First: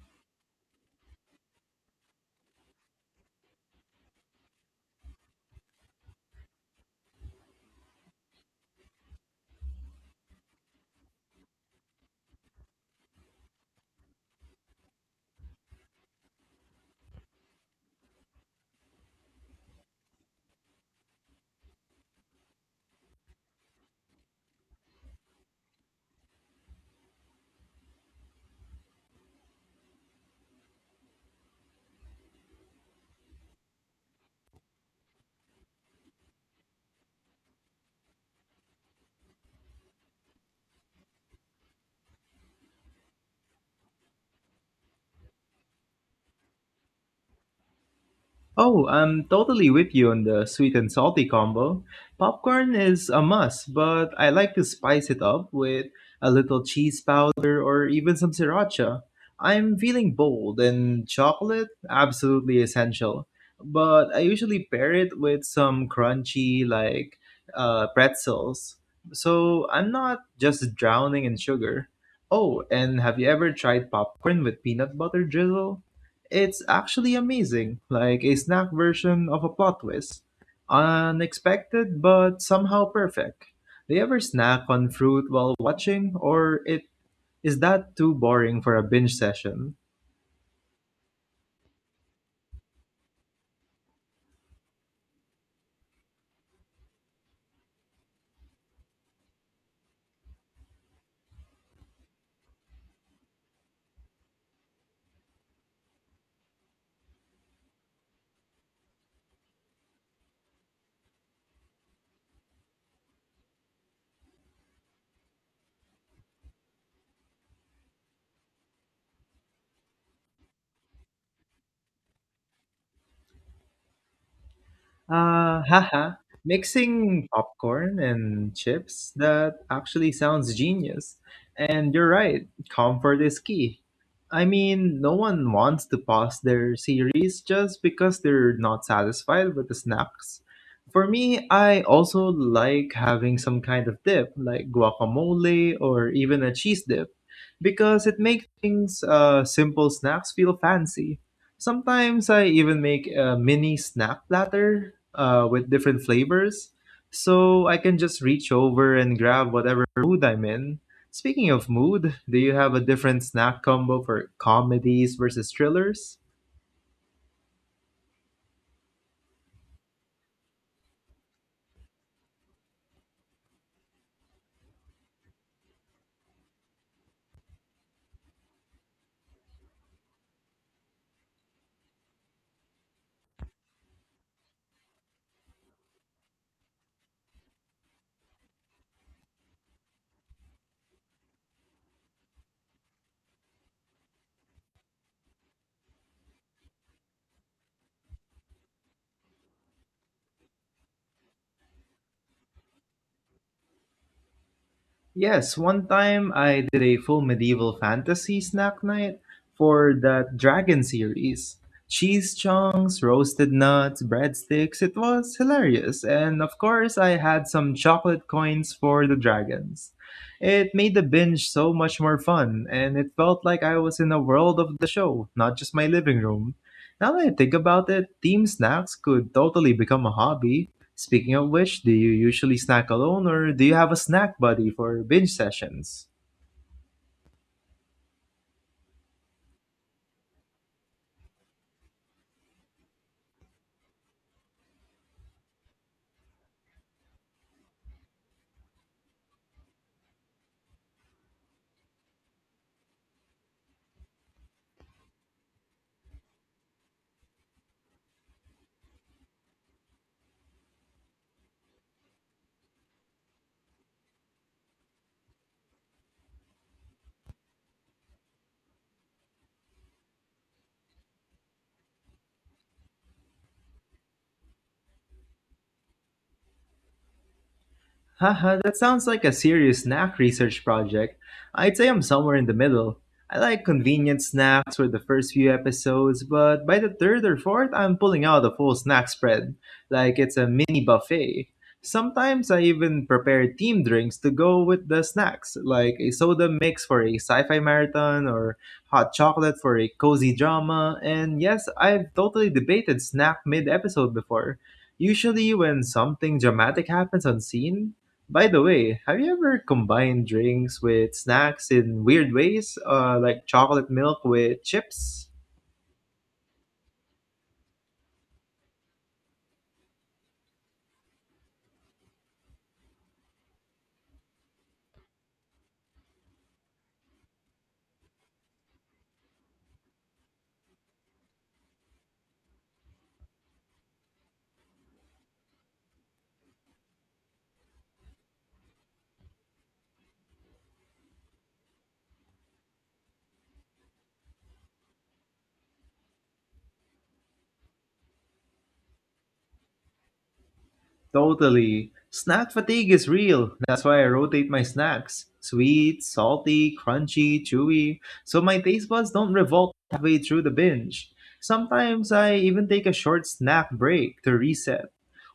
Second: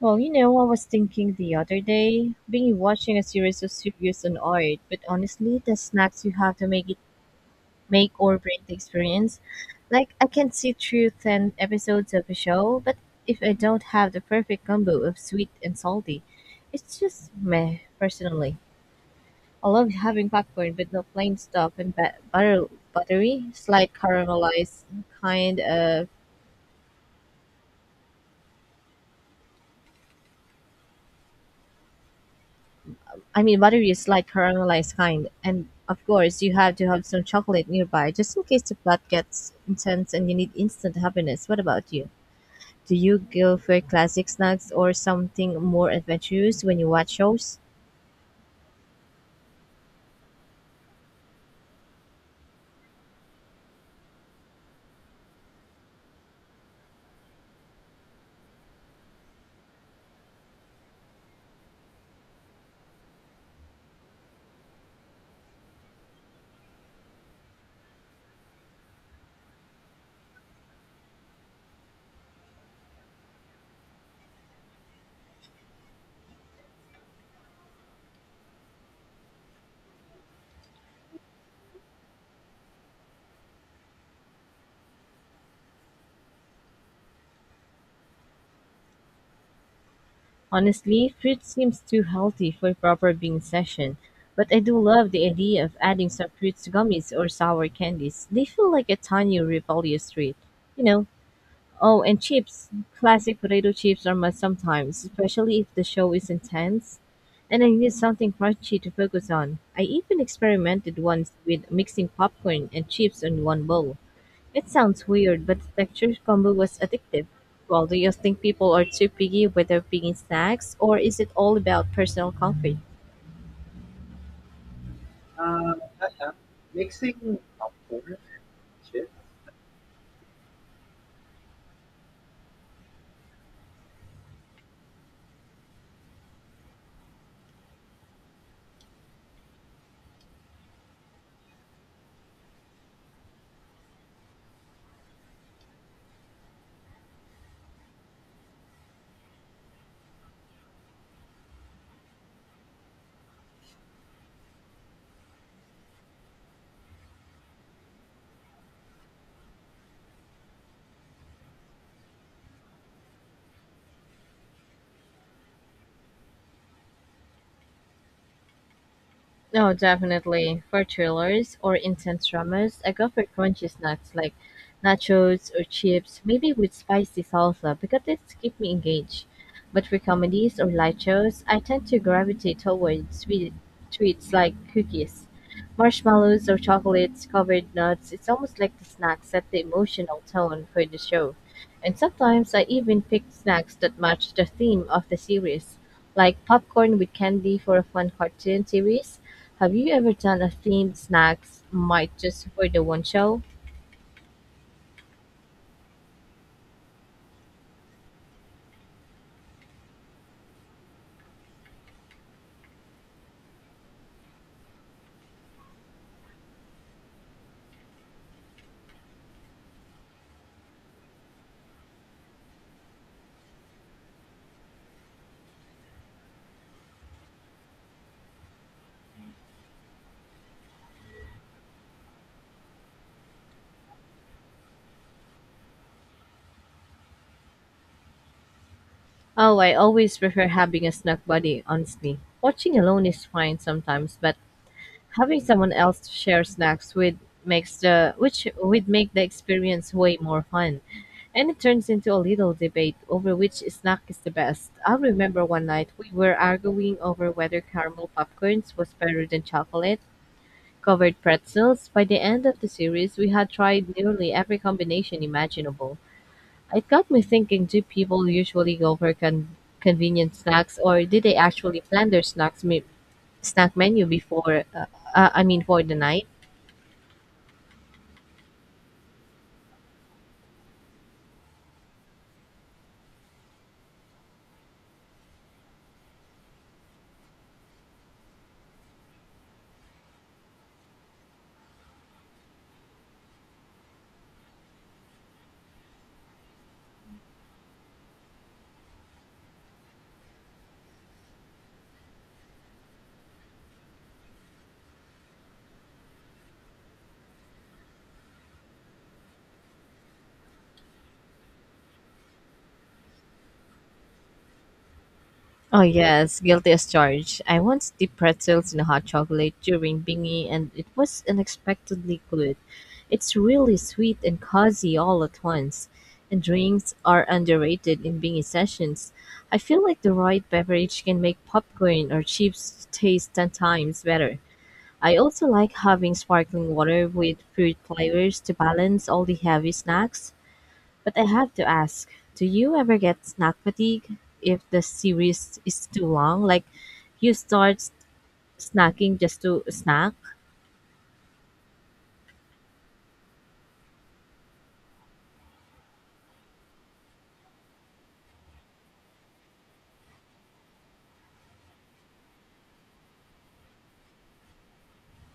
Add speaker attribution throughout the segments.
Speaker 1: Well, you know, I was thinking the other day, being watching a series of reviews on art, but honestly, the snacks you have to make it make or break the experience. Like I can sit through 10 episodes of a show, but if I don't have the perfect combo of sweet and salty, it's just meh. Personally, I love having popcorn, but not plain stuff and butter, buttery, slight caramelized kind of buttery is like caramelized kind, and of course, you have to have some chocolate nearby just in case the plot gets intense and you need instant happiness. What about you? Do you go for classic snacks or something more adventurous when you watch shows?
Speaker 2: Oh, I'm totally with you on the sweet and salty combo. Popcorn is a must, but I like to spice it up with a little cheese powder or even some sriracha. I'm feeling bold, and chocolate absolutely essential. But I usually pair it with some crunchy, like pretzels. So I'm not just drowning in sugar. Oh, and have you ever tried popcorn with peanut butter drizzle? It's actually amazing, like a snack version of a plot twist. Unexpected, but somehow perfect. Do you ever snack on fruit while watching, or it is that too boring for a binge session?
Speaker 1: Honestly, fruit seems too healthy for a proper bean session, but I do love the idea of adding some fruits to gummies or sour candies. They feel like a tiny rebellious treat. You know, oh, and chips. Classic potato chips are must sometimes, especially if the show is intense and I need something crunchy to focus on. I even experimented once with mixing popcorn and chips in one bowl. It sounds weird, but the texture combo was addictive. Well, do you think people are too picky with their picking snacks, or is it all about personal comfort?
Speaker 2: Haha. Mixing popcorn and chips, that actually sounds genius. And you're right, comfort is key. I mean, no one wants to pause their series just because they're not satisfied with the snacks. For me, I also like having some kind of dip, like guacamole or even a cheese dip, because it makes things simple snacks feel fancy. Sometimes I even make a mini snack platter with different flavors. So I can just reach over and grab whatever mood I'm in. Speaking of mood, do you have a different snack combo for comedies versus thrillers?
Speaker 1: No, definitely. For chillers or intense dramas, I go for crunchy snacks like nachos or chips, maybe with spicy salsa, because these keep me engaged. But for comedies or light shows, I tend to gravitate towards sweet treats like cookies, marshmallows, or chocolates covered nuts. It's almost like the snacks set the emotional tone for the show. And sometimes I even pick snacks that match the theme of the series, like popcorn with candy for a fun cartoon series. Have you ever done a themed snacks might just for the one show?
Speaker 2: Yes, one time I did a full medieval fantasy snack night for that dragon series. Cheese chunks, roasted nuts, breadsticks, it was hilarious. And of course, I had some chocolate coins for the dragons. It made the binge so much more fun, and it felt like I was in a world of the show, not just my living room. Now that I think about it, team snacks could totally become a hobby. Speaking of which, do you usually snack alone or do you have a snack buddy for binge sessions?
Speaker 1: Oh, I always prefer having a snack buddy, honestly. Watching alone is fine sometimes, but having someone else to share snacks with makes the which would make the experience way more fun. And it turns into a little debate over which snack is the best. I remember one night we were arguing over whether caramel popcorns was better than chocolate covered pretzels. By the end of the series, we had tried nearly every combination imaginable. It got me thinking, do people usually go for convenient snacks or do they actually plan their snack menu before, for the night?
Speaker 2: Haha, that sounds like a serious snack research project. I'd say I'm somewhere in the middle. I like convenient snacks for the first few episodes, but by the third or fourth, I'm pulling out a full snack spread, like it's a mini buffet. Sometimes I even prepare team drinks to go with the snacks, like a soda mix for a sci fi marathon or hot chocolate for a cozy drama. And yes, I've totally debated snack mid episode before. Usually, when something dramatic happens on scene, by the way, have you ever combined drinks with snacks in weird ways, like chocolate milk with chips?
Speaker 1: Oh, yes, guilty as charged. I once dipped pretzels in hot chocolate during bingy and it was unexpectedly good. It's really sweet and cozy all at once. And drinks are underrated in bingy sessions. I feel like the right beverage can make popcorn or chips taste 10 times better. I also like having sparkling water with fruit flavors to balance all the heavy snacks. But I have to ask, do you ever get snack fatigue if the series is too long? Like you snacking just to snack?
Speaker 2: Totally. Snack fatigue is real. That's why I rotate my snacks. Sweet, salty, crunchy, chewy, so my taste buds don't revolt halfway through the binge. Sometimes I even take a short snack break to reset,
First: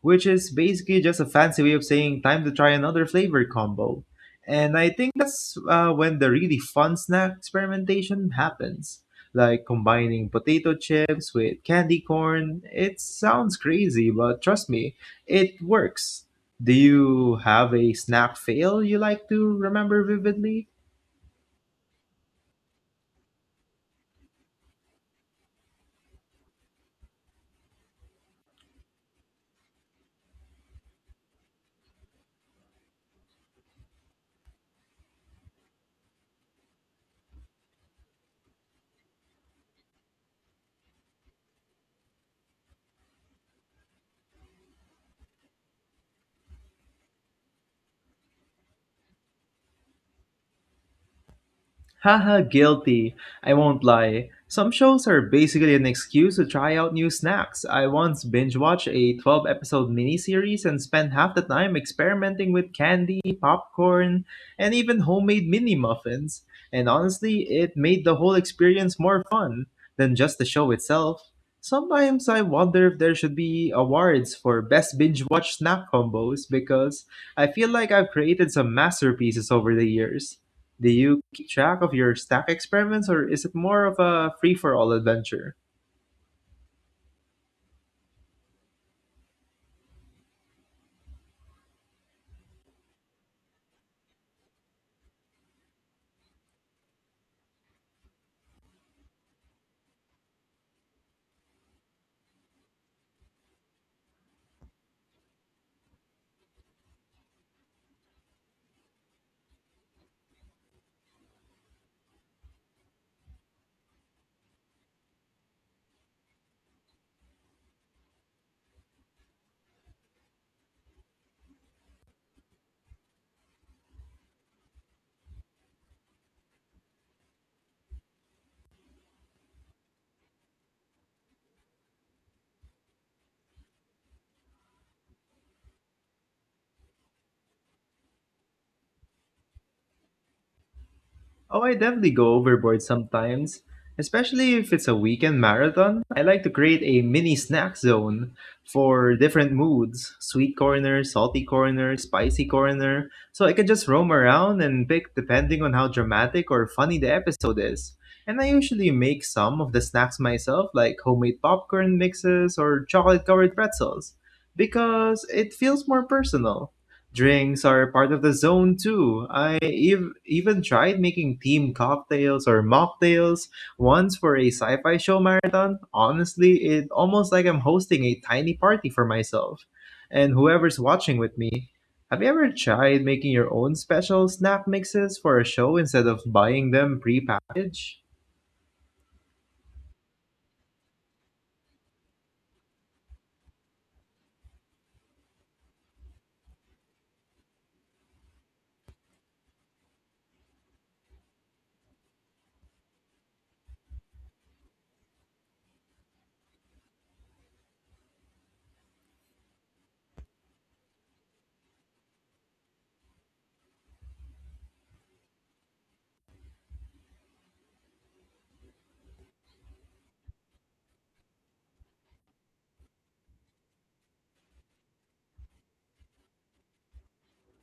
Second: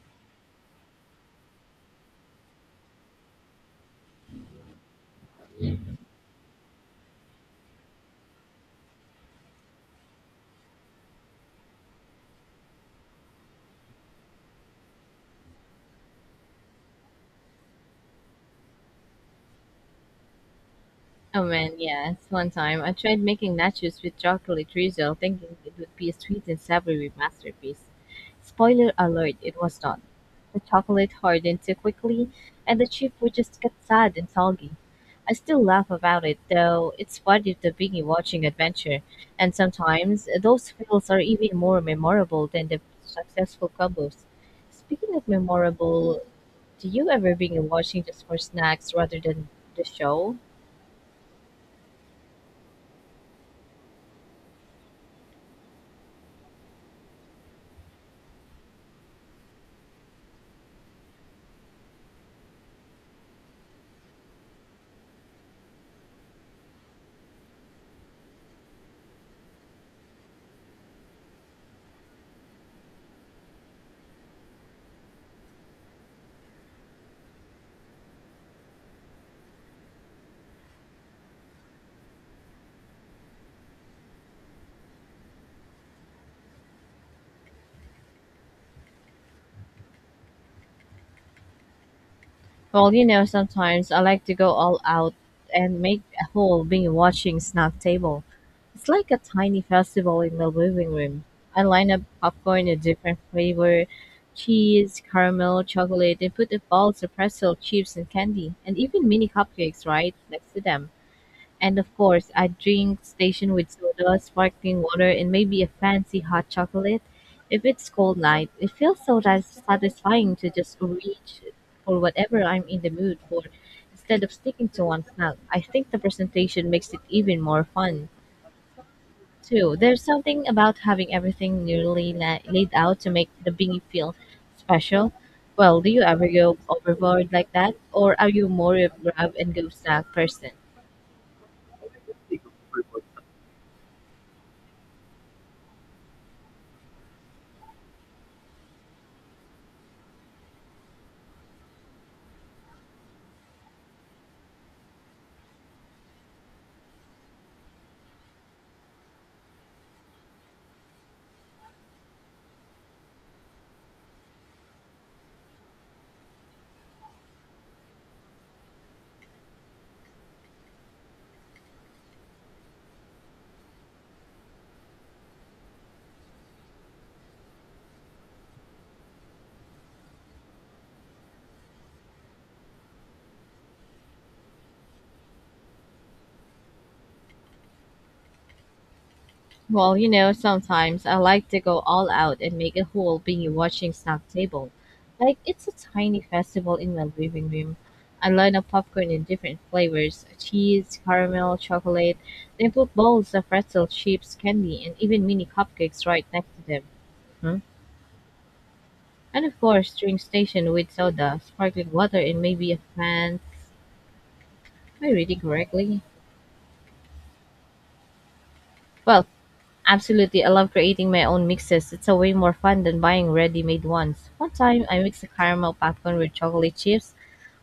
Speaker 2: which is basically just a fancy way of saying time to try another flavor combo. And I think that's when the really fun snack experimentation happens. Like combining potato chips with candy corn. It sounds crazy, but trust me, it works. Do you have a snack fail you like to remember vividly?
Speaker 1: Oh man, yes. One time I tried making nachos with chocolate drizzle, thinking it would be a sweet and savory masterpiece. Spoiler alert, it was done. The chocolate hardened too quickly, and the chip would just get sad and soggy. I still laugh about it, though it's part of the Biggie watching adventure, and sometimes those fails are even more memorable than the successful combos. Speaking of memorable, do you ever Biggie watching just for snacks rather than the show?
Speaker 2: Haha, guilty. I won't lie. Some shows are basically an excuse to try out new snacks. I once binge watched a 12 episode miniseries and spent half the time experimenting with candy, popcorn, and even homemade mini muffins. And honestly, it made the whole experience more fun than just the show itself. Sometimes I wonder if there should be awards for best binge watch snack combos because I feel like I've created some masterpieces over the years. Do you keep track of your stack experiments or is it more of a free for all adventure?
Speaker 1: Well, you know, sometimes I like to go all out and make a whole binge watching snack table. It's like a tiny festival in the living room. I line up popcorn in different flavor, cheese, caramel, chocolate, and put the balls of pretzel chips and candy, and even mini cupcakes right next to them. And of course, a drink station with soda, sparkling water, and maybe a fancy hot chocolate. If it's cold night, it feels so satisfying to just reach for whatever I'm in the mood for instead of sticking to one snack. I think the presentation makes it even more fun. Too. There's something about having everything nearly laid out to make the bingy feel special. Well, do you ever go overboard like that, or are you more of grab and go snack person?
Speaker 2: Oh, I definitely go overboard sometimes, especially if it's a weekend marathon. I like to create a mini snack zone for different moods sweet corner, salty corner, spicy corner. So I can just roam around and pick depending on how dramatic or funny the episode is. And I usually make some of the snacks myself, like homemade popcorn mixes or chocolate covered pretzels, because it feels more personal. Drinks are part of the zone too. Even tried making team cocktails or mocktails once for a sci-fi show marathon. Honestly, it almost like I'm hosting a tiny party for myself and whoever's watching with me. Have you ever tried making your own special snack mixes for a show instead of buying them pre-packaged?
Speaker 1: Well, you know, sometimes I like to go all out and make a whole binge watching snack table. Like it's a tiny festival in my living room. I line up popcorn in different flavors cheese, caramel, chocolate, then put bowls of pretzel chips, candy, and even mini cupcakes right next to them. Hmm? And of course, drink station with soda, sparkling water, and maybe a fan. Am I reading correctly? Well, absolutely, I love creating my own mixes. It's a way more fun than buying ready-made ones. One time, I mixed a caramel popcorn with chocolate chips,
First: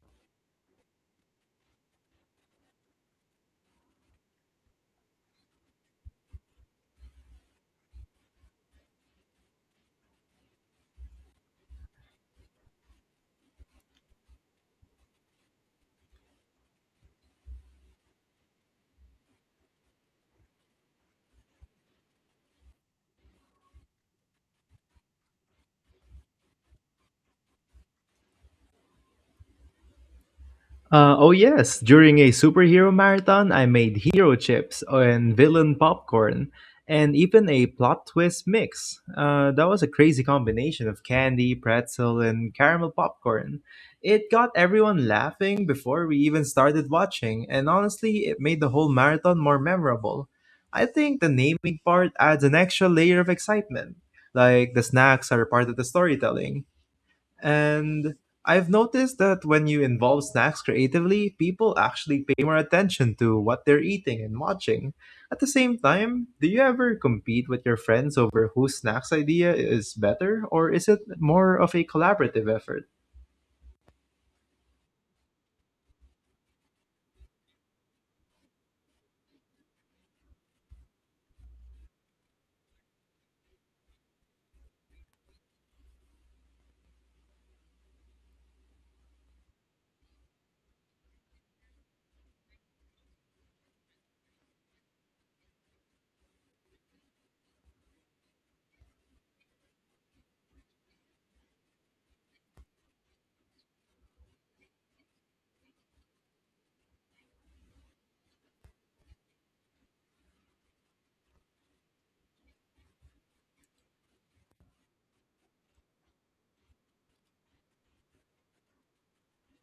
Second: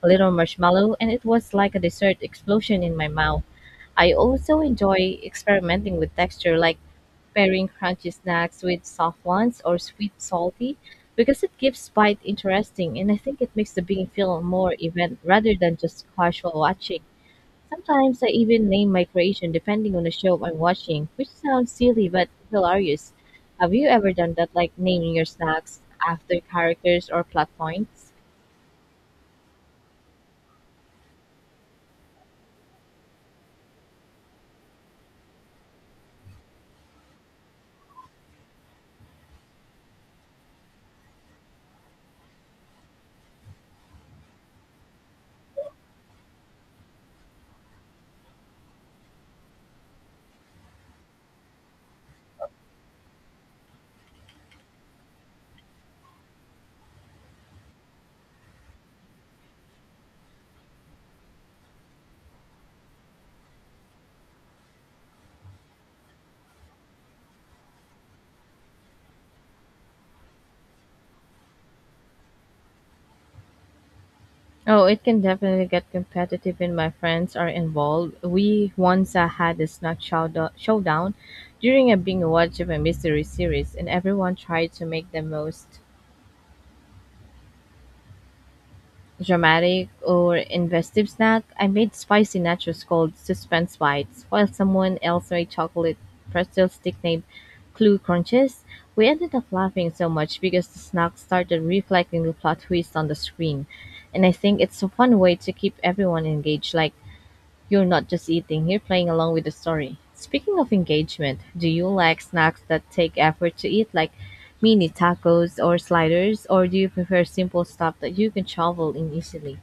Speaker 1: a little marshmallow, and it was like a dessert explosion in my mouth. I also enjoy experimenting with texture, like pairing crunchy snacks with soft ones or sweet salty, because it gives bite interesting, and I think it makes the being feel more event rather than just casual watching. Sometimes I even name my creation depending on the show I'm watching, which sounds silly but hilarious. Have you ever done that, like naming your snacks after characters or plot points?
Speaker 2: Oh yes, during a superhero marathon, I made hero chips and villain popcorn, and even a plot twist mix. That was a crazy combination of candy, pretzel, and caramel popcorn. It got everyone laughing before we even started watching, and honestly, it made the whole marathon more memorable. I think the naming part adds an extra layer of excitement. Like the snacks are part of the storytelling, and I've noticed that when you involve snacks creatively, people actually pay more attention to what they're eating and watching. At the same time, do you ever compete with your friends over whose snacks idea is better, or is it more of a collaborative effort?
Speaker 1: Oh, it can definitely get competitive when my friends are involved. We once had a snack showdown during a binge watch of a mystery series, and everyone tried to make the most dramatic or investive snack. I made spicy nachos called suspense bites, while someone else made chocolate pretzel stick named clue crunches. We ended up laughing so much because the snack started reflecting the plot twist on the screen. And I think it's a fun way to keep everyone engaged, like you're not just eating, you're playing along with the story. Speaking of engagement, do you like snacks that take effort to eat, like mini tacos or sliders, or do you prefer simple stuff that you can shovel in easily?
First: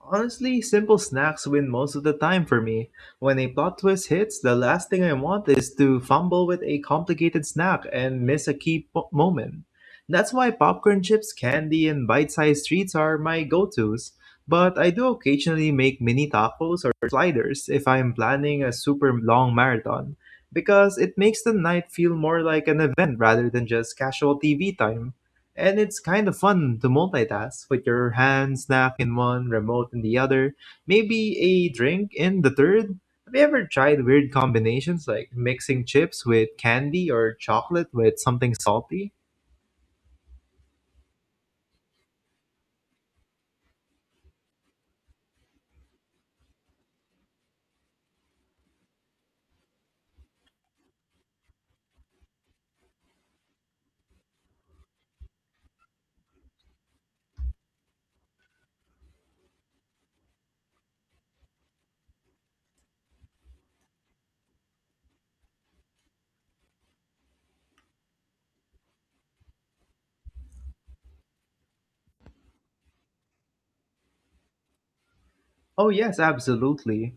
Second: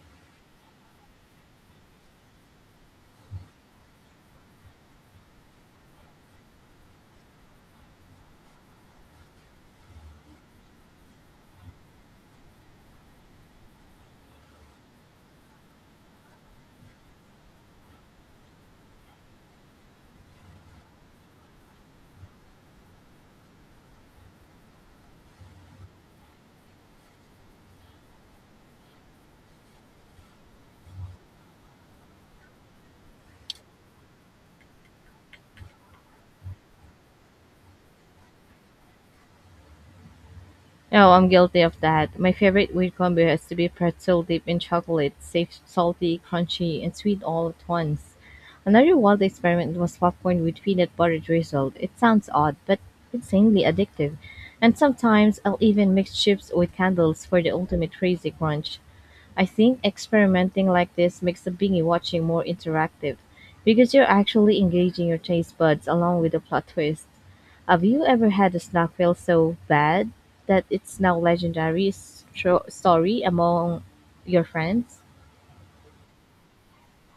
Speaker 2: Honestly, simple snacks win most of the time for me. When a plot twist hits, the last thing I want is to fumble with a complicated snack and miss a moment. That's why popcorn chips, candy, and bite sized treats are my go tos. But I do occasionally make mini tacos or sliders if I'm planning a super long marathon, because it makes the night feel more like an event rather than just casual TV time. And it's kind of fun to multitask with your hand snack in one, remote in the other, maybe a drink in the third. Have you ever tried weird combinations like mixing chips with candy or chocolate with something salty?
Speaker 1: Oh, I'm guilty of that. My favorite weird combo has to be pretzel dipped in chocolate, safe, salty, crunchy, and sweet all at once. Another wild experiment was popcorn with peanut butter drizzled. It sounds odd, but insanely addictive. And sometimes I'll even mix chips with candles for the ultimate crazy crunch. I think experimenting like this makes the bingy watching more interactive because you're actually engaging your taste buds along with the plot twist. Have you ever had a snack feel so bad that it's now legendary story among your friends?
Speaker 2: Oh, yes, absolutely.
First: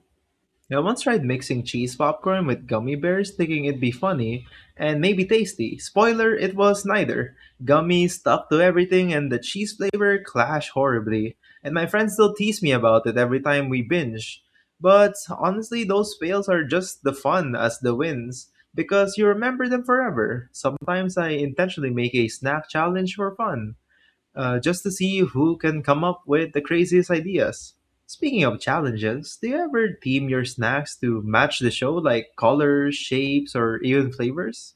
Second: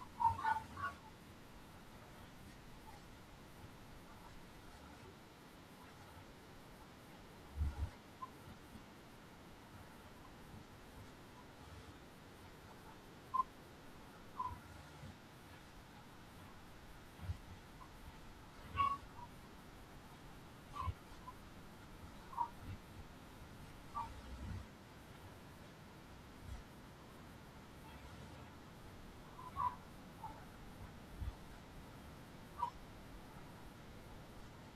Speaker 2: I once tried mixing cheese popcorn with gummy bears, thinking it'd be funny and maybe tasty. Spoiler, it was neither. Gummies stuck to everything, and the cheese flavor clashed horribly. And my friends still tease me about it every time we binge. But honestly, those fails are just the fun as the wins, because you remember them forever. Sometimes I intentionally make a snack challenge for fun just to see who can come up with the craziest ideas. Speaking of challenges, do you ever theme your snacks to match the show, like colors, shapes, or even flavors?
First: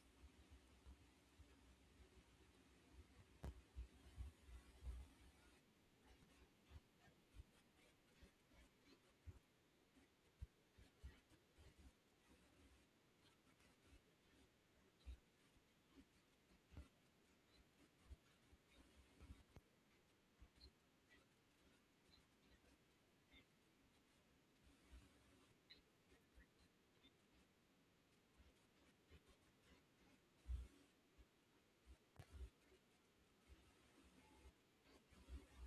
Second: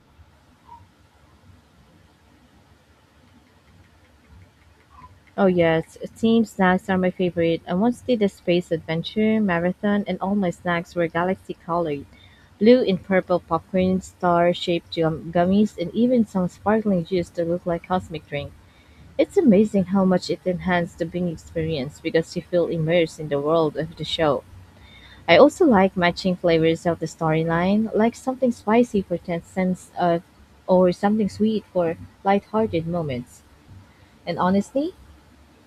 Speaker 1: Oh yes, team snacks are my favorite. I once did a space adventure marathon, and all my snacks were galaxy colored, blue and purple popcorn, star-shaped gummies, and even some sparkling juice that looked like cosmic drink. It's amazing how much it enhanced the Bing experience because you feel immersed in the world of the show. I also like matching flavors of the storyline, like something spicy for tense sense of, or something sweet for lighthearted moments. And honestly,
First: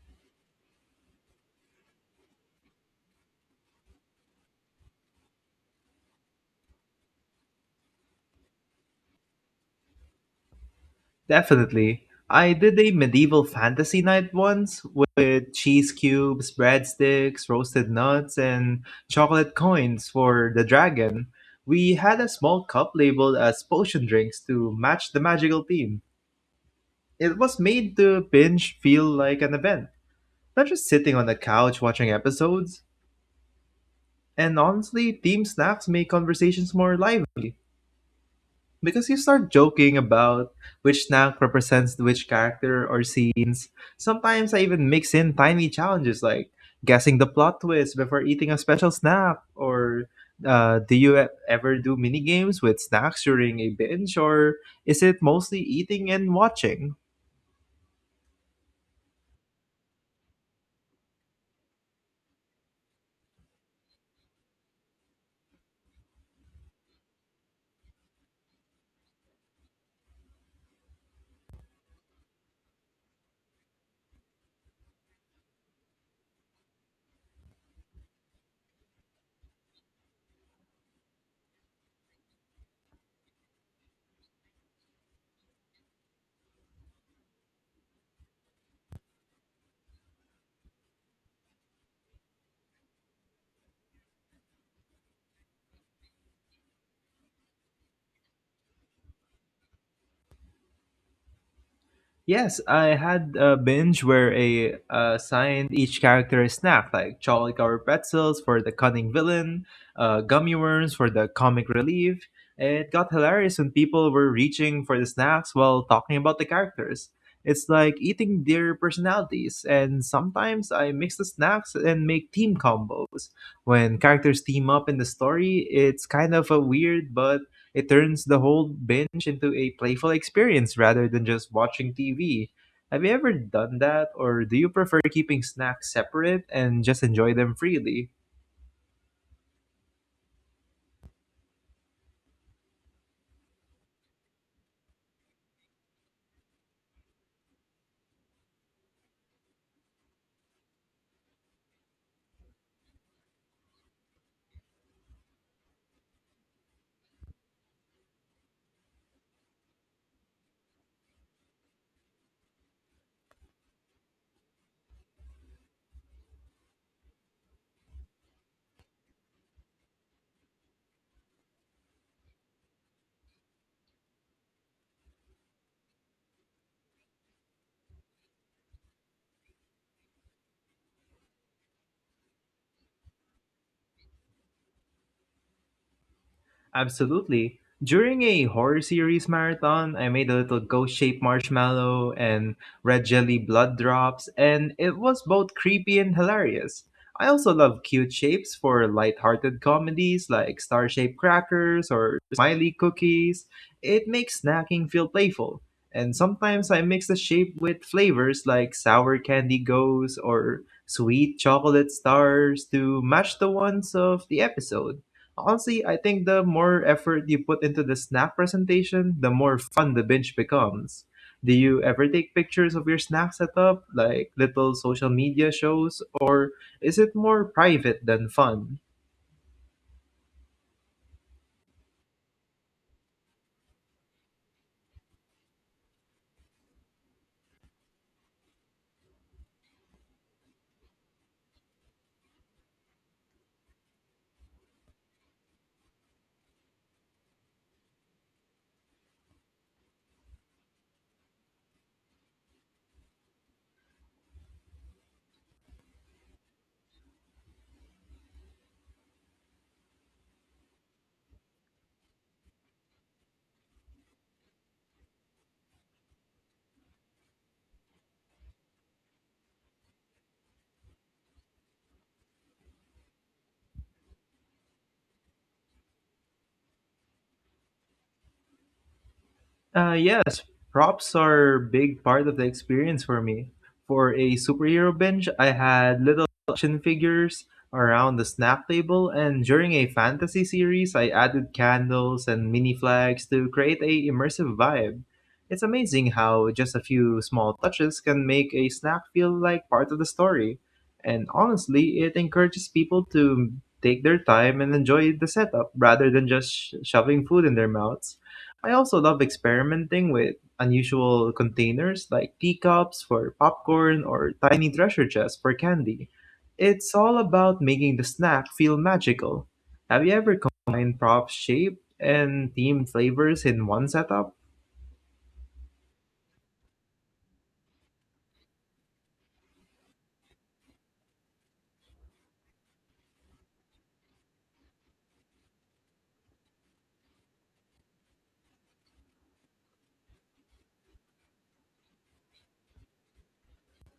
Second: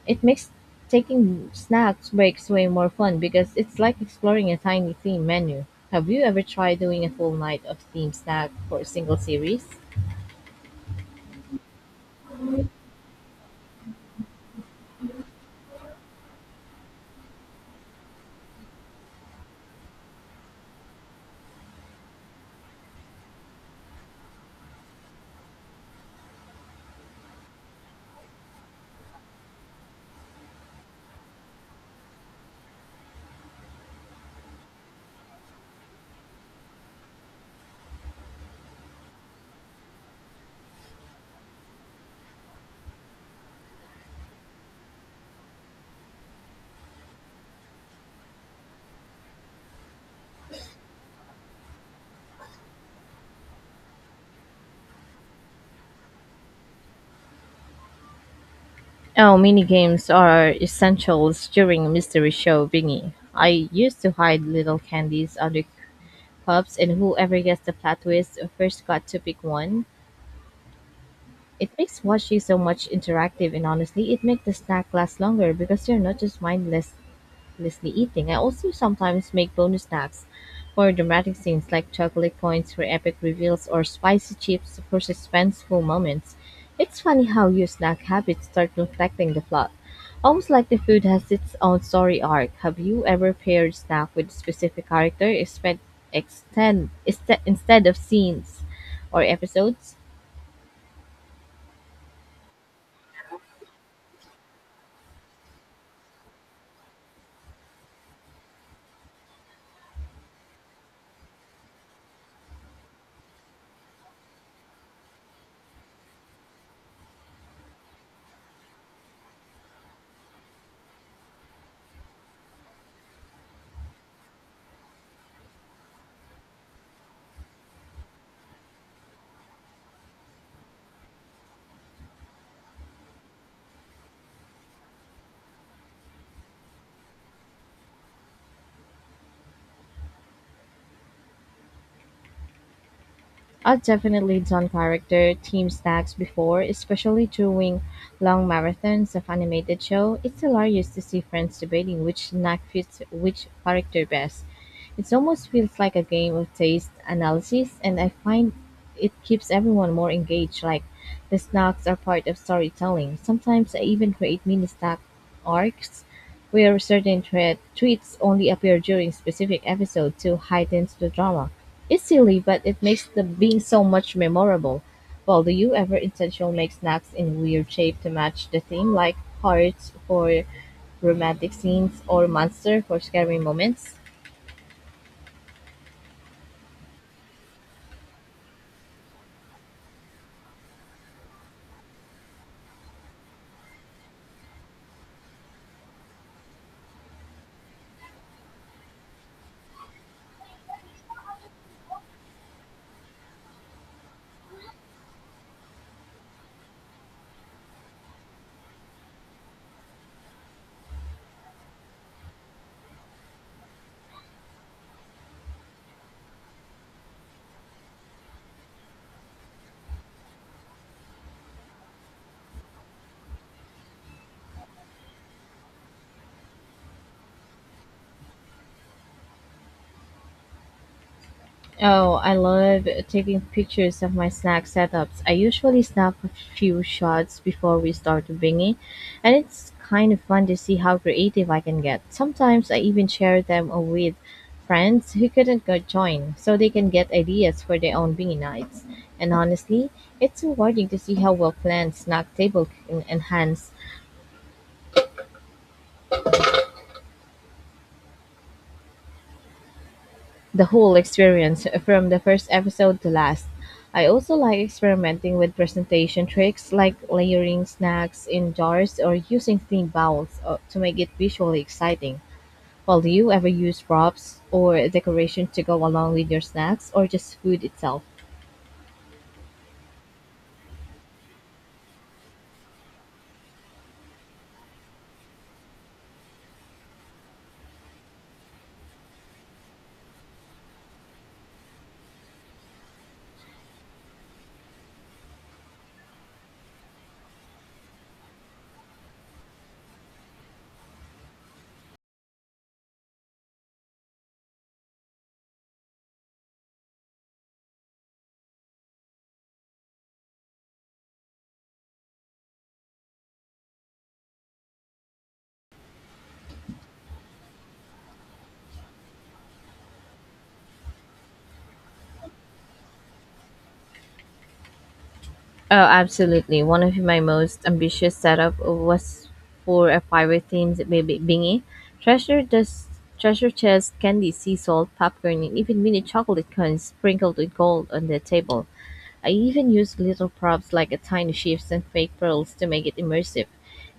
Speaker 1: it makes taking snacks breaks way more fun because it's like exploring a tiny theme menu. Have you ever tried doing a full night of theme snack for a single series?
Speaker 2: Definitely. I did a medieval fantasy night once with cheese cubes, breadsticks, roasted nuts, and chocolate coins for the dragon. We had a small cup labeled as potion drinks to match the magical theme. It was made to binge feel like an event, not just sitting on the couch watching episodes. And honestly, team snacks make conversations more lively because you start joking about which snack represents which character or scenes. Sometimes I even mix in tiny challenges like guessing the plot twist before eating a special snack, or do you ever do mini games with snacks during a binge or is it mostly eating and watching?
Speaker 1: Oh, minigames are essentials during a mystery show, Bingy. I used to hide little candies under cups, and whoever gets the plot twist first got to pick one. It makes watching so much interactive, and honestly, it makes the snack last longer because you're not just mindlessly eating. I also sometimes make bonus snacks for dramatic scenes, like chocolate coins for epic reveals or spicy chips for suspenseful moments. It's funny how your snack habits start reflecting the plot. Almost like the food has its own story arc. Have you ever paired snack with a specific character instead of scenes or episodes?
Speaker 2: Yes, I had a binge where I assigned each character a snack, like chocolate covered pretzels for the cunning villain, gummy worms for the comic relief. It got hilarious when people were reaching for the snacks while talking about the characters. It's like eating their personalities, and sometimes I mix the snacks and make team combos. When characters team up in the story, it's kind of a weird but it turns the whole binge into a playful experience rather than just watching TV. Have you ever done that, or do you prefer keeping snacks separate and just enjoy them freely?
Speaker 1: I've definitely done character team snacks before, especially during long marathons of animated show. It's hilarious to see friends debating which snack fits which character best. It almost feels like a game of taste analysis, and I find it keeps everyone more engaged. Like the snacks are part of storytelling. Sometimes I even create mini snack arcs where certain treats only appear during specific episodes to heighten the drama. It's silly, but it makes the bean so much memorable. Well, do you ever intentionally make snacks in weird shape to match the theme, like hearts for romantic scenes or monster for scary moments?
Speaker 2: Absolutely. During a horror series marathon, I made a little ghost-shaped marshmallow and red jelly blood drops, and it was both creepy and hilarious. I also love cute shapes for light-hearted comedies like star-shaped crackers or smiley cookies. It makes snacking feel playful. And sometimes I mix the shape with flavors like sour candy goes or sweet chocolate stars to match the ones of the episode. Honestly, I think the more effort you put into the snack presentation, the more fun the binge becomes. Do you ever take pictures of your snack setup, like little social media shows, or is it more private than fun?
Speaker 1: Oh, I love taking pictures of my snack setups. I usually snap a few shots before we start binging, and it's kind of fun to see how creative I can get. Sometimes I even share them with friends who couldn't go join so they can get ideas for their own binging nights. And honestly, it's rewarding to see how well planned snack table can enhance the whole experience, from the first episode to last. I also like experimenting with presentation tricks like layering snacks in jars or using clean bowls to make it visually exciting. Well, do you ever use props or decoration to go along with your snacks or just food itself?
Speaker 2: Yes, props are a big part of the experience for me. For a superhero binge, I had little action figures around the snack table, and during a fantasy series, I added candles and mini flags to create a immersive vibe. It's amazing how just a few small touches can make a snack feel like part of the story. And honestly, it encourages people to take their time and enjoy the setup rather than just shoving food in their mouths. I also love experimenting with unusual containers like teacups for popcorn or tiny treasure chests for candy. It's all about making the snack feel magical. Have you ever combined prop shape and themed flavors in one setup?
Speaker 1: Oh, absolutely. One of my most ambitious setup was for a pirate themed baby bingy. Treasure just treasure chest, candy, sea salt, popcorn, and even mini chocolate coins sprinkled with gold on the table. I even used little props like a tiny shifts and fake pearls to make it immersive.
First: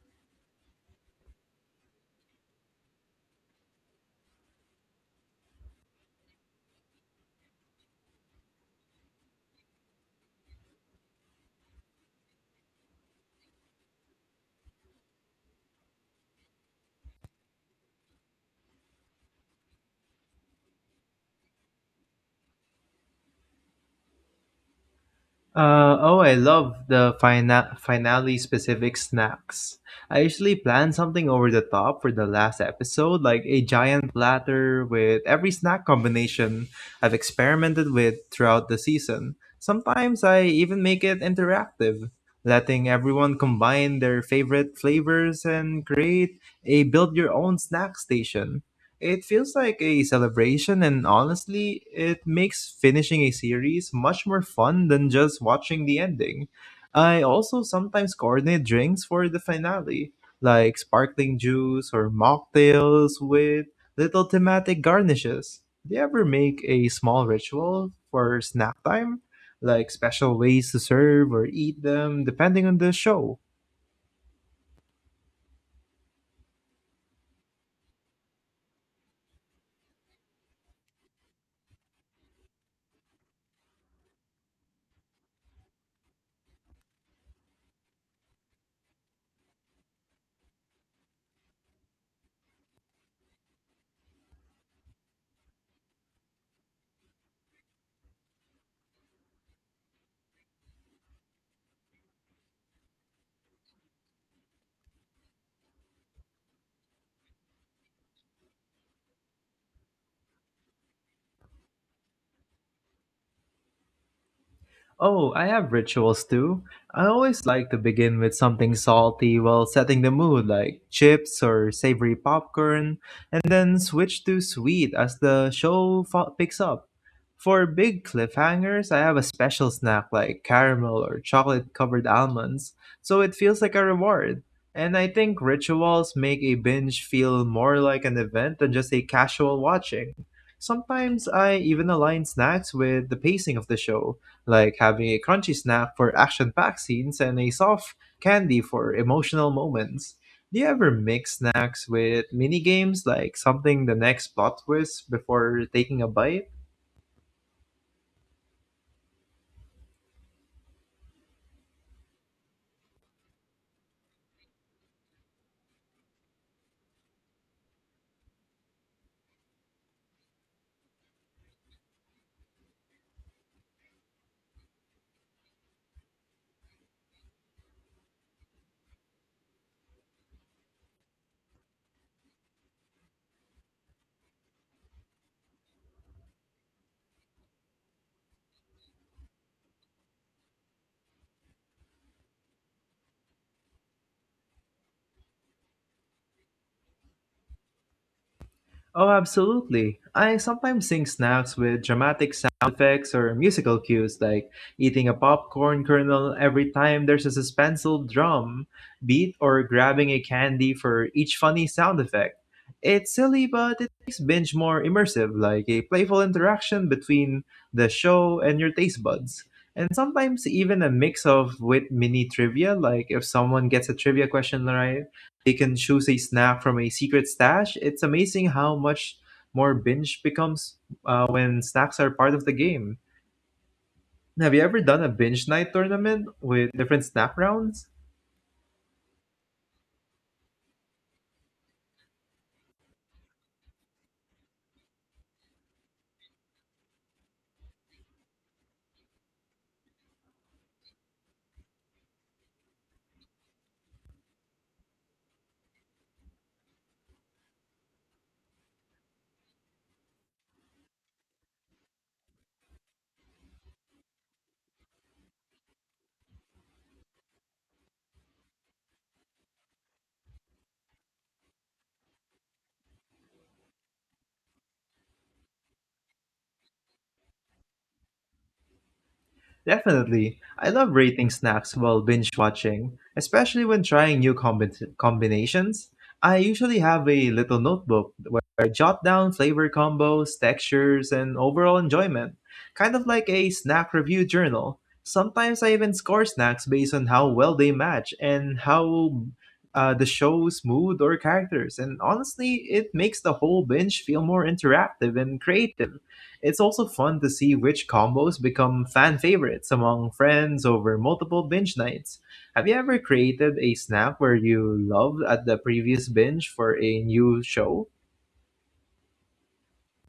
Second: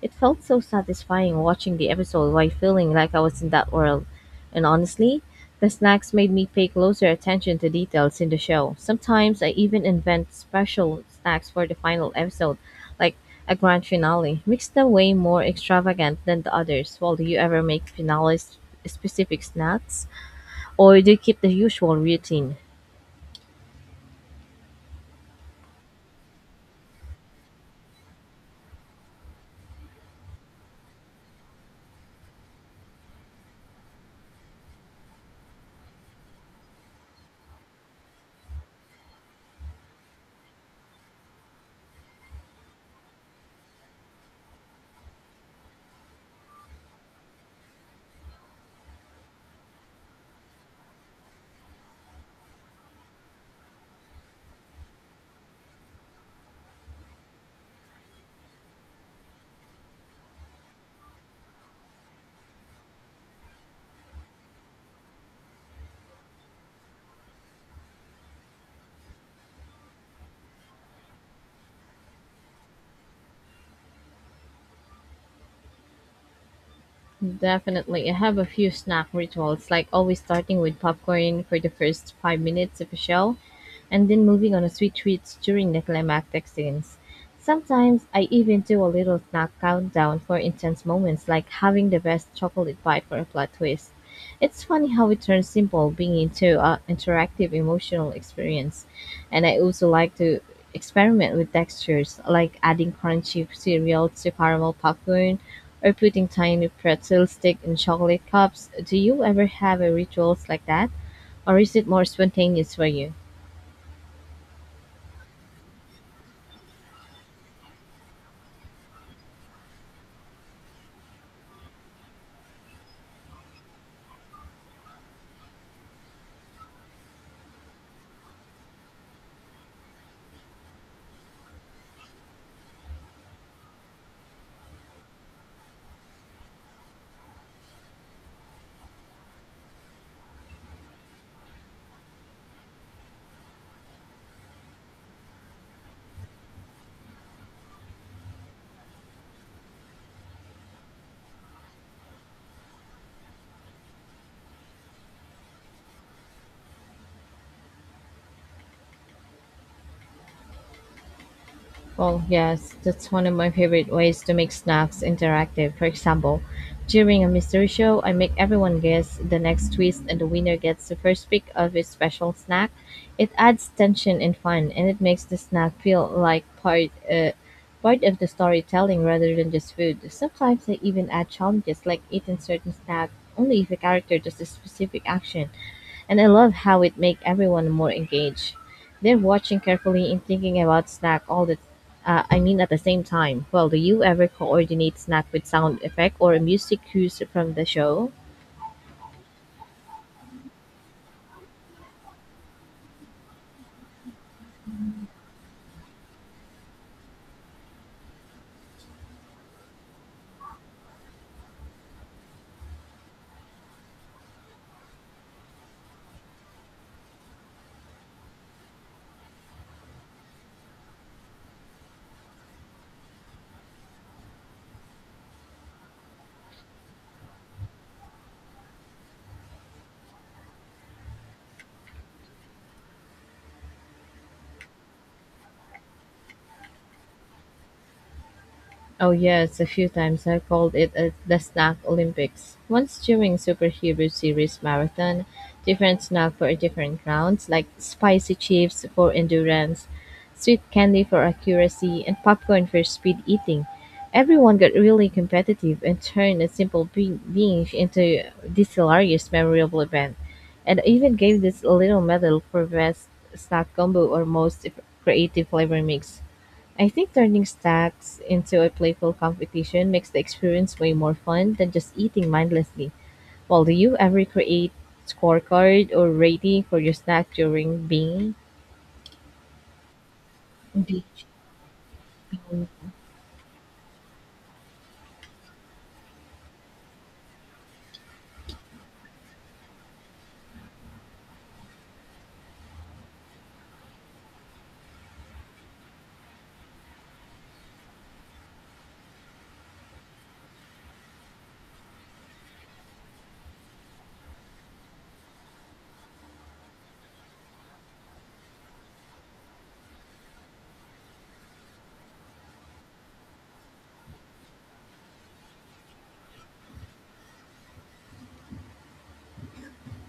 Speaker 1: It felt so satisfying watching the episode while feeling like I was in that world. And honestly, the snacks made me pay closer attention to details in the show. Sometimes I even invent special snacks for the final episode, like a grand finale, mixed away more extravagant than the others. Well, do you ever make finales specific snacks, or do you keep the usual routine?
Speaker 2: Oh, I love the finale specific snacks. I usually plan something over the top for the last episode, like a giant platter with every snack combination I've experimented with throughout the season. Sometimes I even make it interactive, letting everyone combine their favorite flavors and create a build your own snack station. It feels like a celebration, and honestly, it makes finishing a series much more fun than just watching the ending. I also sometimes coordinate drinks for the finale, like sparkling juice or mocktails with little thematic garnishes. Do you ever make a small ritual for snack time? Like special ways to serve or eat them depending on the show?
Speaker 1: Definitely. I have a few snack rituals, like always starting with popcorn for the first 5 minutes of a show and then moving on to sweet treats during the climactic scenes. Sometimes I even do a little snack countdown for intense moments, like having the best chocolate bite for a plot twist. It's funny how it turns simple being into an interactive emotional experience. And I also like to experiment with textures, like adding crunchy cereal to caramel popcorn or putting tiny pretzel stick in chocolate cups. Do you ever have a rituals like that? Or is it more spontaneous for you?
Speaker 2: Oh, I have rituals too. I always like to begin with something salty while setting the mood, like chips or savory popcorn, and then switch to sweet as the show picks up. For big cliffhangers, I have a special snack like caramel or chocolate covered almonds, so it feels like a reward. And I think rituals make a binge feel more like an event than just a casual watching. Sometimes I even align snacks with the pacing of the show, like having a crunchy snack for action packed scenes and a soft candy for emotional moments. Do you ever mix snacks with mini games, like something the next plot twist before taking a bite?
Speaker 1: Well, yes, that's one of my favorite ways to make snacks interactive. For example, during a mystery show, I make everyone guess the next twist and the winner gets the first pick of a special snack. It adds tension and fun, and it makes the snack feel like part of the storytelling rather than just food. Sometimes I even add challenges like eating certain snack only if a character does a specific action and I love how it make everyone more engaged. They're watching carefully and thinking about snack all the I mean at the same time. Well, do you ever coordinate snack with sound effect or music cues from the show?
Speaker 2: Oh, absolutely. I sometimes sync snacks with dramatic sound effects or musical cues, like eating a popcorn kernel every time there's a suspenseful drum beat or grabbing a candy for each funny sound effect. It's silly, but it makes binge more immersive, like a playful interaction between the show and your taste buds. And sometimes even a mix of with mini trivia, like if someone gets a trivia question right, they can choose a snack from a secret stash. It's amazing how much more binge becomes when snacks are part of the game. Have you ever done a binge night tournament with different snack rounds?
Speaker 1: Oh yes, a few times I called it the snack Olympics. Once during superhero series marathon, different snack for different rounds, like spicy chips for endurance, sweet candy for accuracy, and popcorn for speed eating. Everyone got really competitive and turned a simple being into this hilarious, memorable event. And even gave this a little medal for best snack combo or most creative flavor mix. I think turning stacks into a playful competition makes the experience way more fun than just eating mindlessly. Well, do you ever create scorecard or rating for your snack during being?
Speaker 2: Definitely. I love
Speaker 1: Beach?
Speaker 2: rating snacks while binge watching, especially when trying new combinations. I usually have a little notebook where I jot down flavor combos, textures, and overall enjoyment, kind of like a snack review journal. Sometimes I even score snacks based on how well they match and how the show's mood or characters. And honestly, it makes the whole binge feel more interactive and creative. It's also fun to see which combos become fan favorites among friends over multiple binge nights. Have you ever created a snack where you loved at the previous binge for a new show?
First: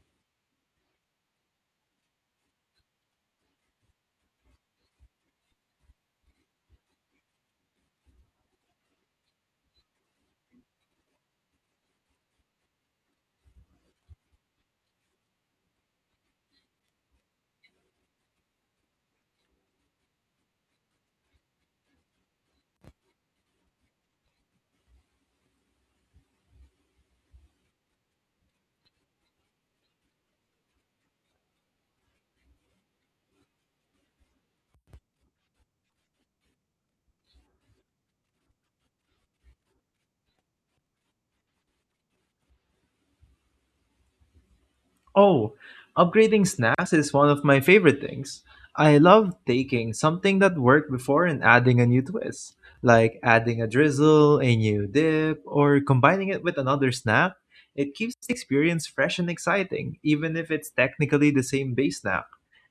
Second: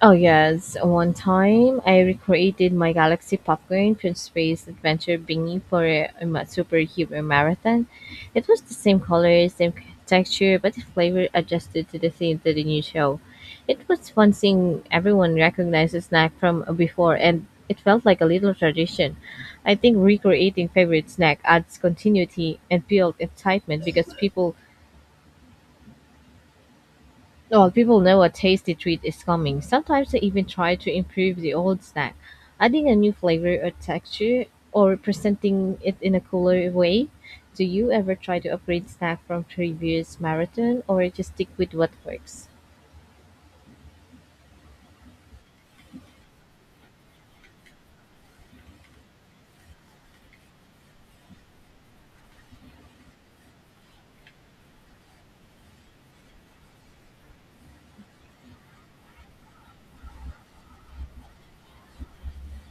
Speaker 1: Oh yes, one time I recreated my Galaxy popcorn from Space Adventure Bingy for superhero marathon. It was the same color, texture, but the flavor adjusted to the theme to the new show. It was fun seeing everyone recognize the snack from before, and it felt like a little tradition. I think recreating favorite snack adds continuity and build excitement because people know a tasty treat is coming. Sometimes they even try to improve the old snack, adding a new flavor or texture or presenting it in a cooler way. Do you ever try to upgrade snack from previous marathon or just stick with what works?
Speaker 2: Oh, upgrading snacks is one of my favorite things. I love taking something that worked before and adding a new twist, like adding a drizzle, a new dip, or combining it with another snack. It keeps the experience fresh and exciting, even if it's technically the same base snack.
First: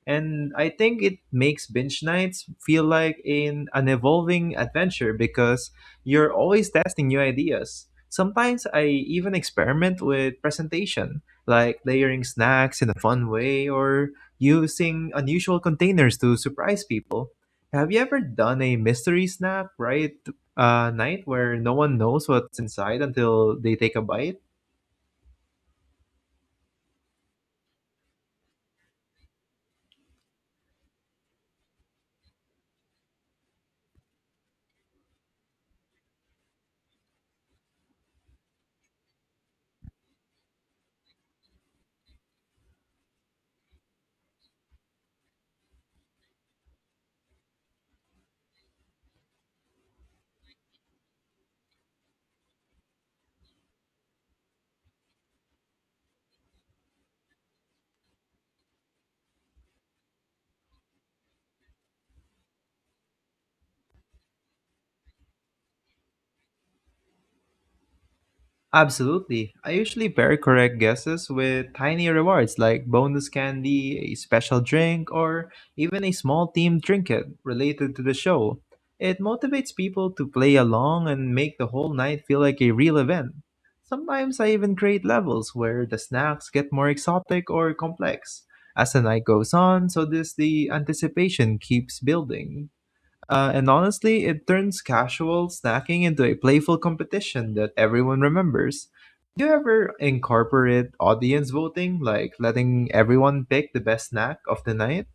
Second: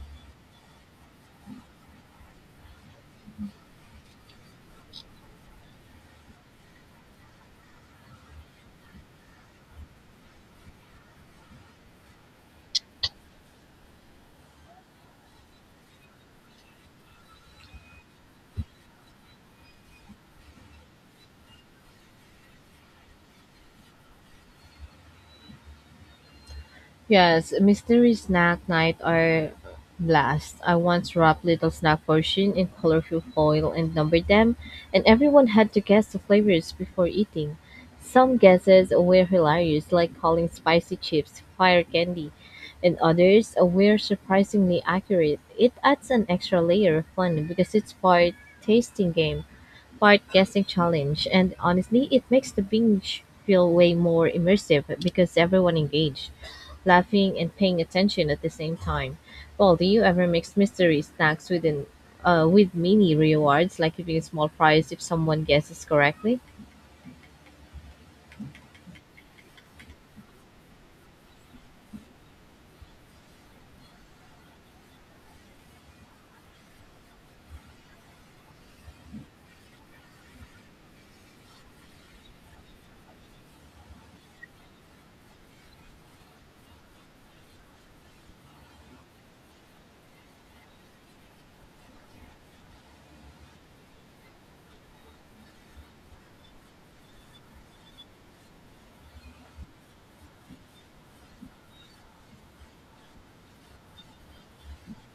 Speaker 2: And I think it makes binge nights feel like in an evolving adventure because you're always testing new ideas. Sometimes I even experiment with presentation, like layering snacks in a fun way or using unusual containers to surprise people. Have you ever done a mystery snack night where no one knows what's inside until they take a bite?
Speaker 1: Yes, mystery snack night are blast. I once wrapped little snack portion in colorful foil and numbered them, and everyone had to guess the flavors before eating. Some guesses were hilarious, like calling spicy chips fire candy, and others were surprisingly accurate. It adds an extra layer of fun because it's part tasting game, part guessing challenge, and honestly, it makes the binge feel way more immersive because everyone engaged laughing and paying attention at the same time. Well, do you ever mix mystery snacks with an with mini rewards, like giving a small prize if someone guesses correctly?
Speaker 2: Absolutely. I usually pair correct guesses with tiny rewards like bonus candy, a special drink, or even a small themed trinket related to the show. It motivates people to play along and make the whole night feel like a real event. Sometimes I even create levels where the snacks get more exotic or complex as the night goes on, so this the anticipation keeps building. And honestly, it turns casual snacking into a playful competition that everyone remembers. Do you ever incorporate audience voting, like letting everyone pick the best snack of the night?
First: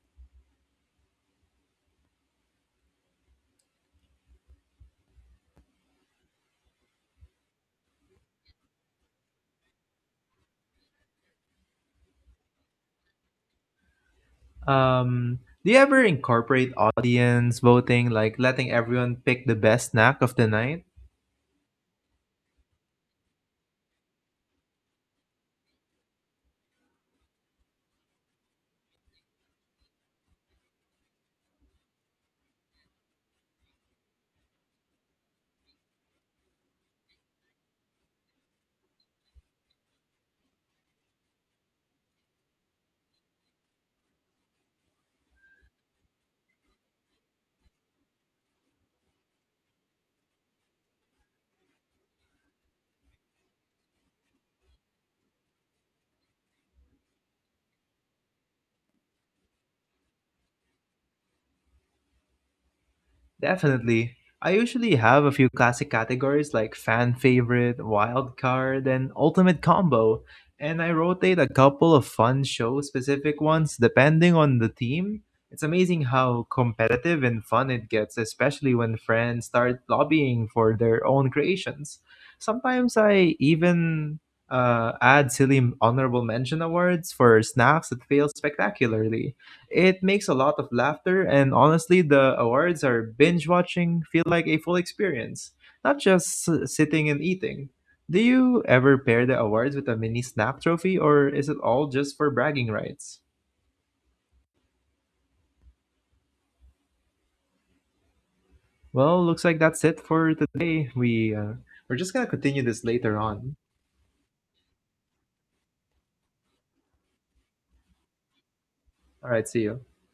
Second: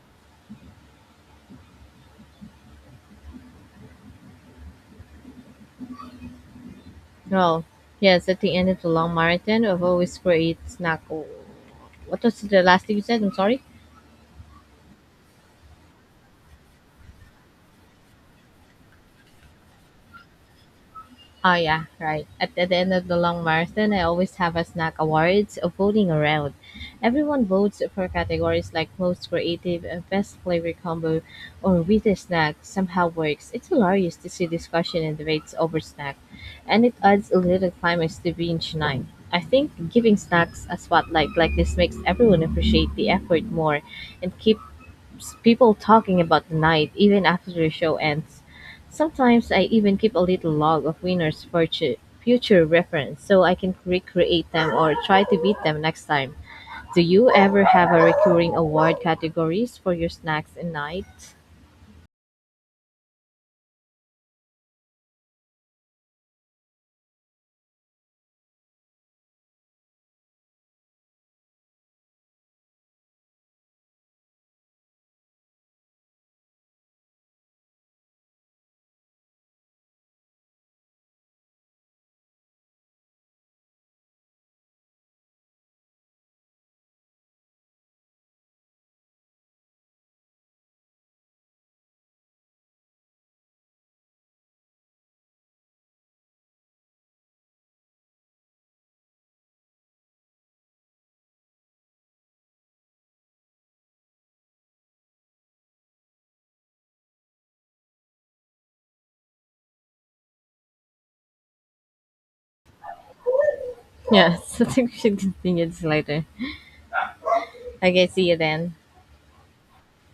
Speaker 1: Well, yes, at the end of the long marathon, I've always create snack. Oh, what was the last thing you said? I'm sorry.
Speaker 2: Um, do you ever incorporate audience voting, like letting everyone pick the best snack of the night?
Speaker 1: Oh yeah, right. At the end of the long marathon, I always have a snack awards of voting around. Everyone votes for categories like most creative, best flavor combo, or weirdest snack. Somehow works. It's hilarious to see discussion and debates over snack, and it adds a little climax to binge night. I think giving snacks a spotlight like this makes everyone appreciate the effort more and keep people talking about the night even after the show ends. Sometimes I even keep a little log of winners for future reference so I can recreate them or try to beat them next time. Do you ever have a recurring award categories for your snacks and night?
Speaker 2: Definitely. I usually have a few classic categories like fan favorite, wild card, and ultimate combo. And I rotate a couple of fun show specific ones depending on the theme. It's amazing how competitive and fun it gets, especially when friends start lobbying for their own creations. Sometimes I even add silly honorable mention awards for snacks that fail spectacularly. It makes a lot of laughter, and honestly, the awards are binge watching feel like a full experience, not just sitting and eating. Do you ever pair the awards with a mini snack trophy, or is it all just for bragging rights? Well, looks like that's it for today. We're just gonna continue this later on.
Speaker 1: Yes, I think we should continue this later. Okay, see you then.
Speaker 2: All right, see you.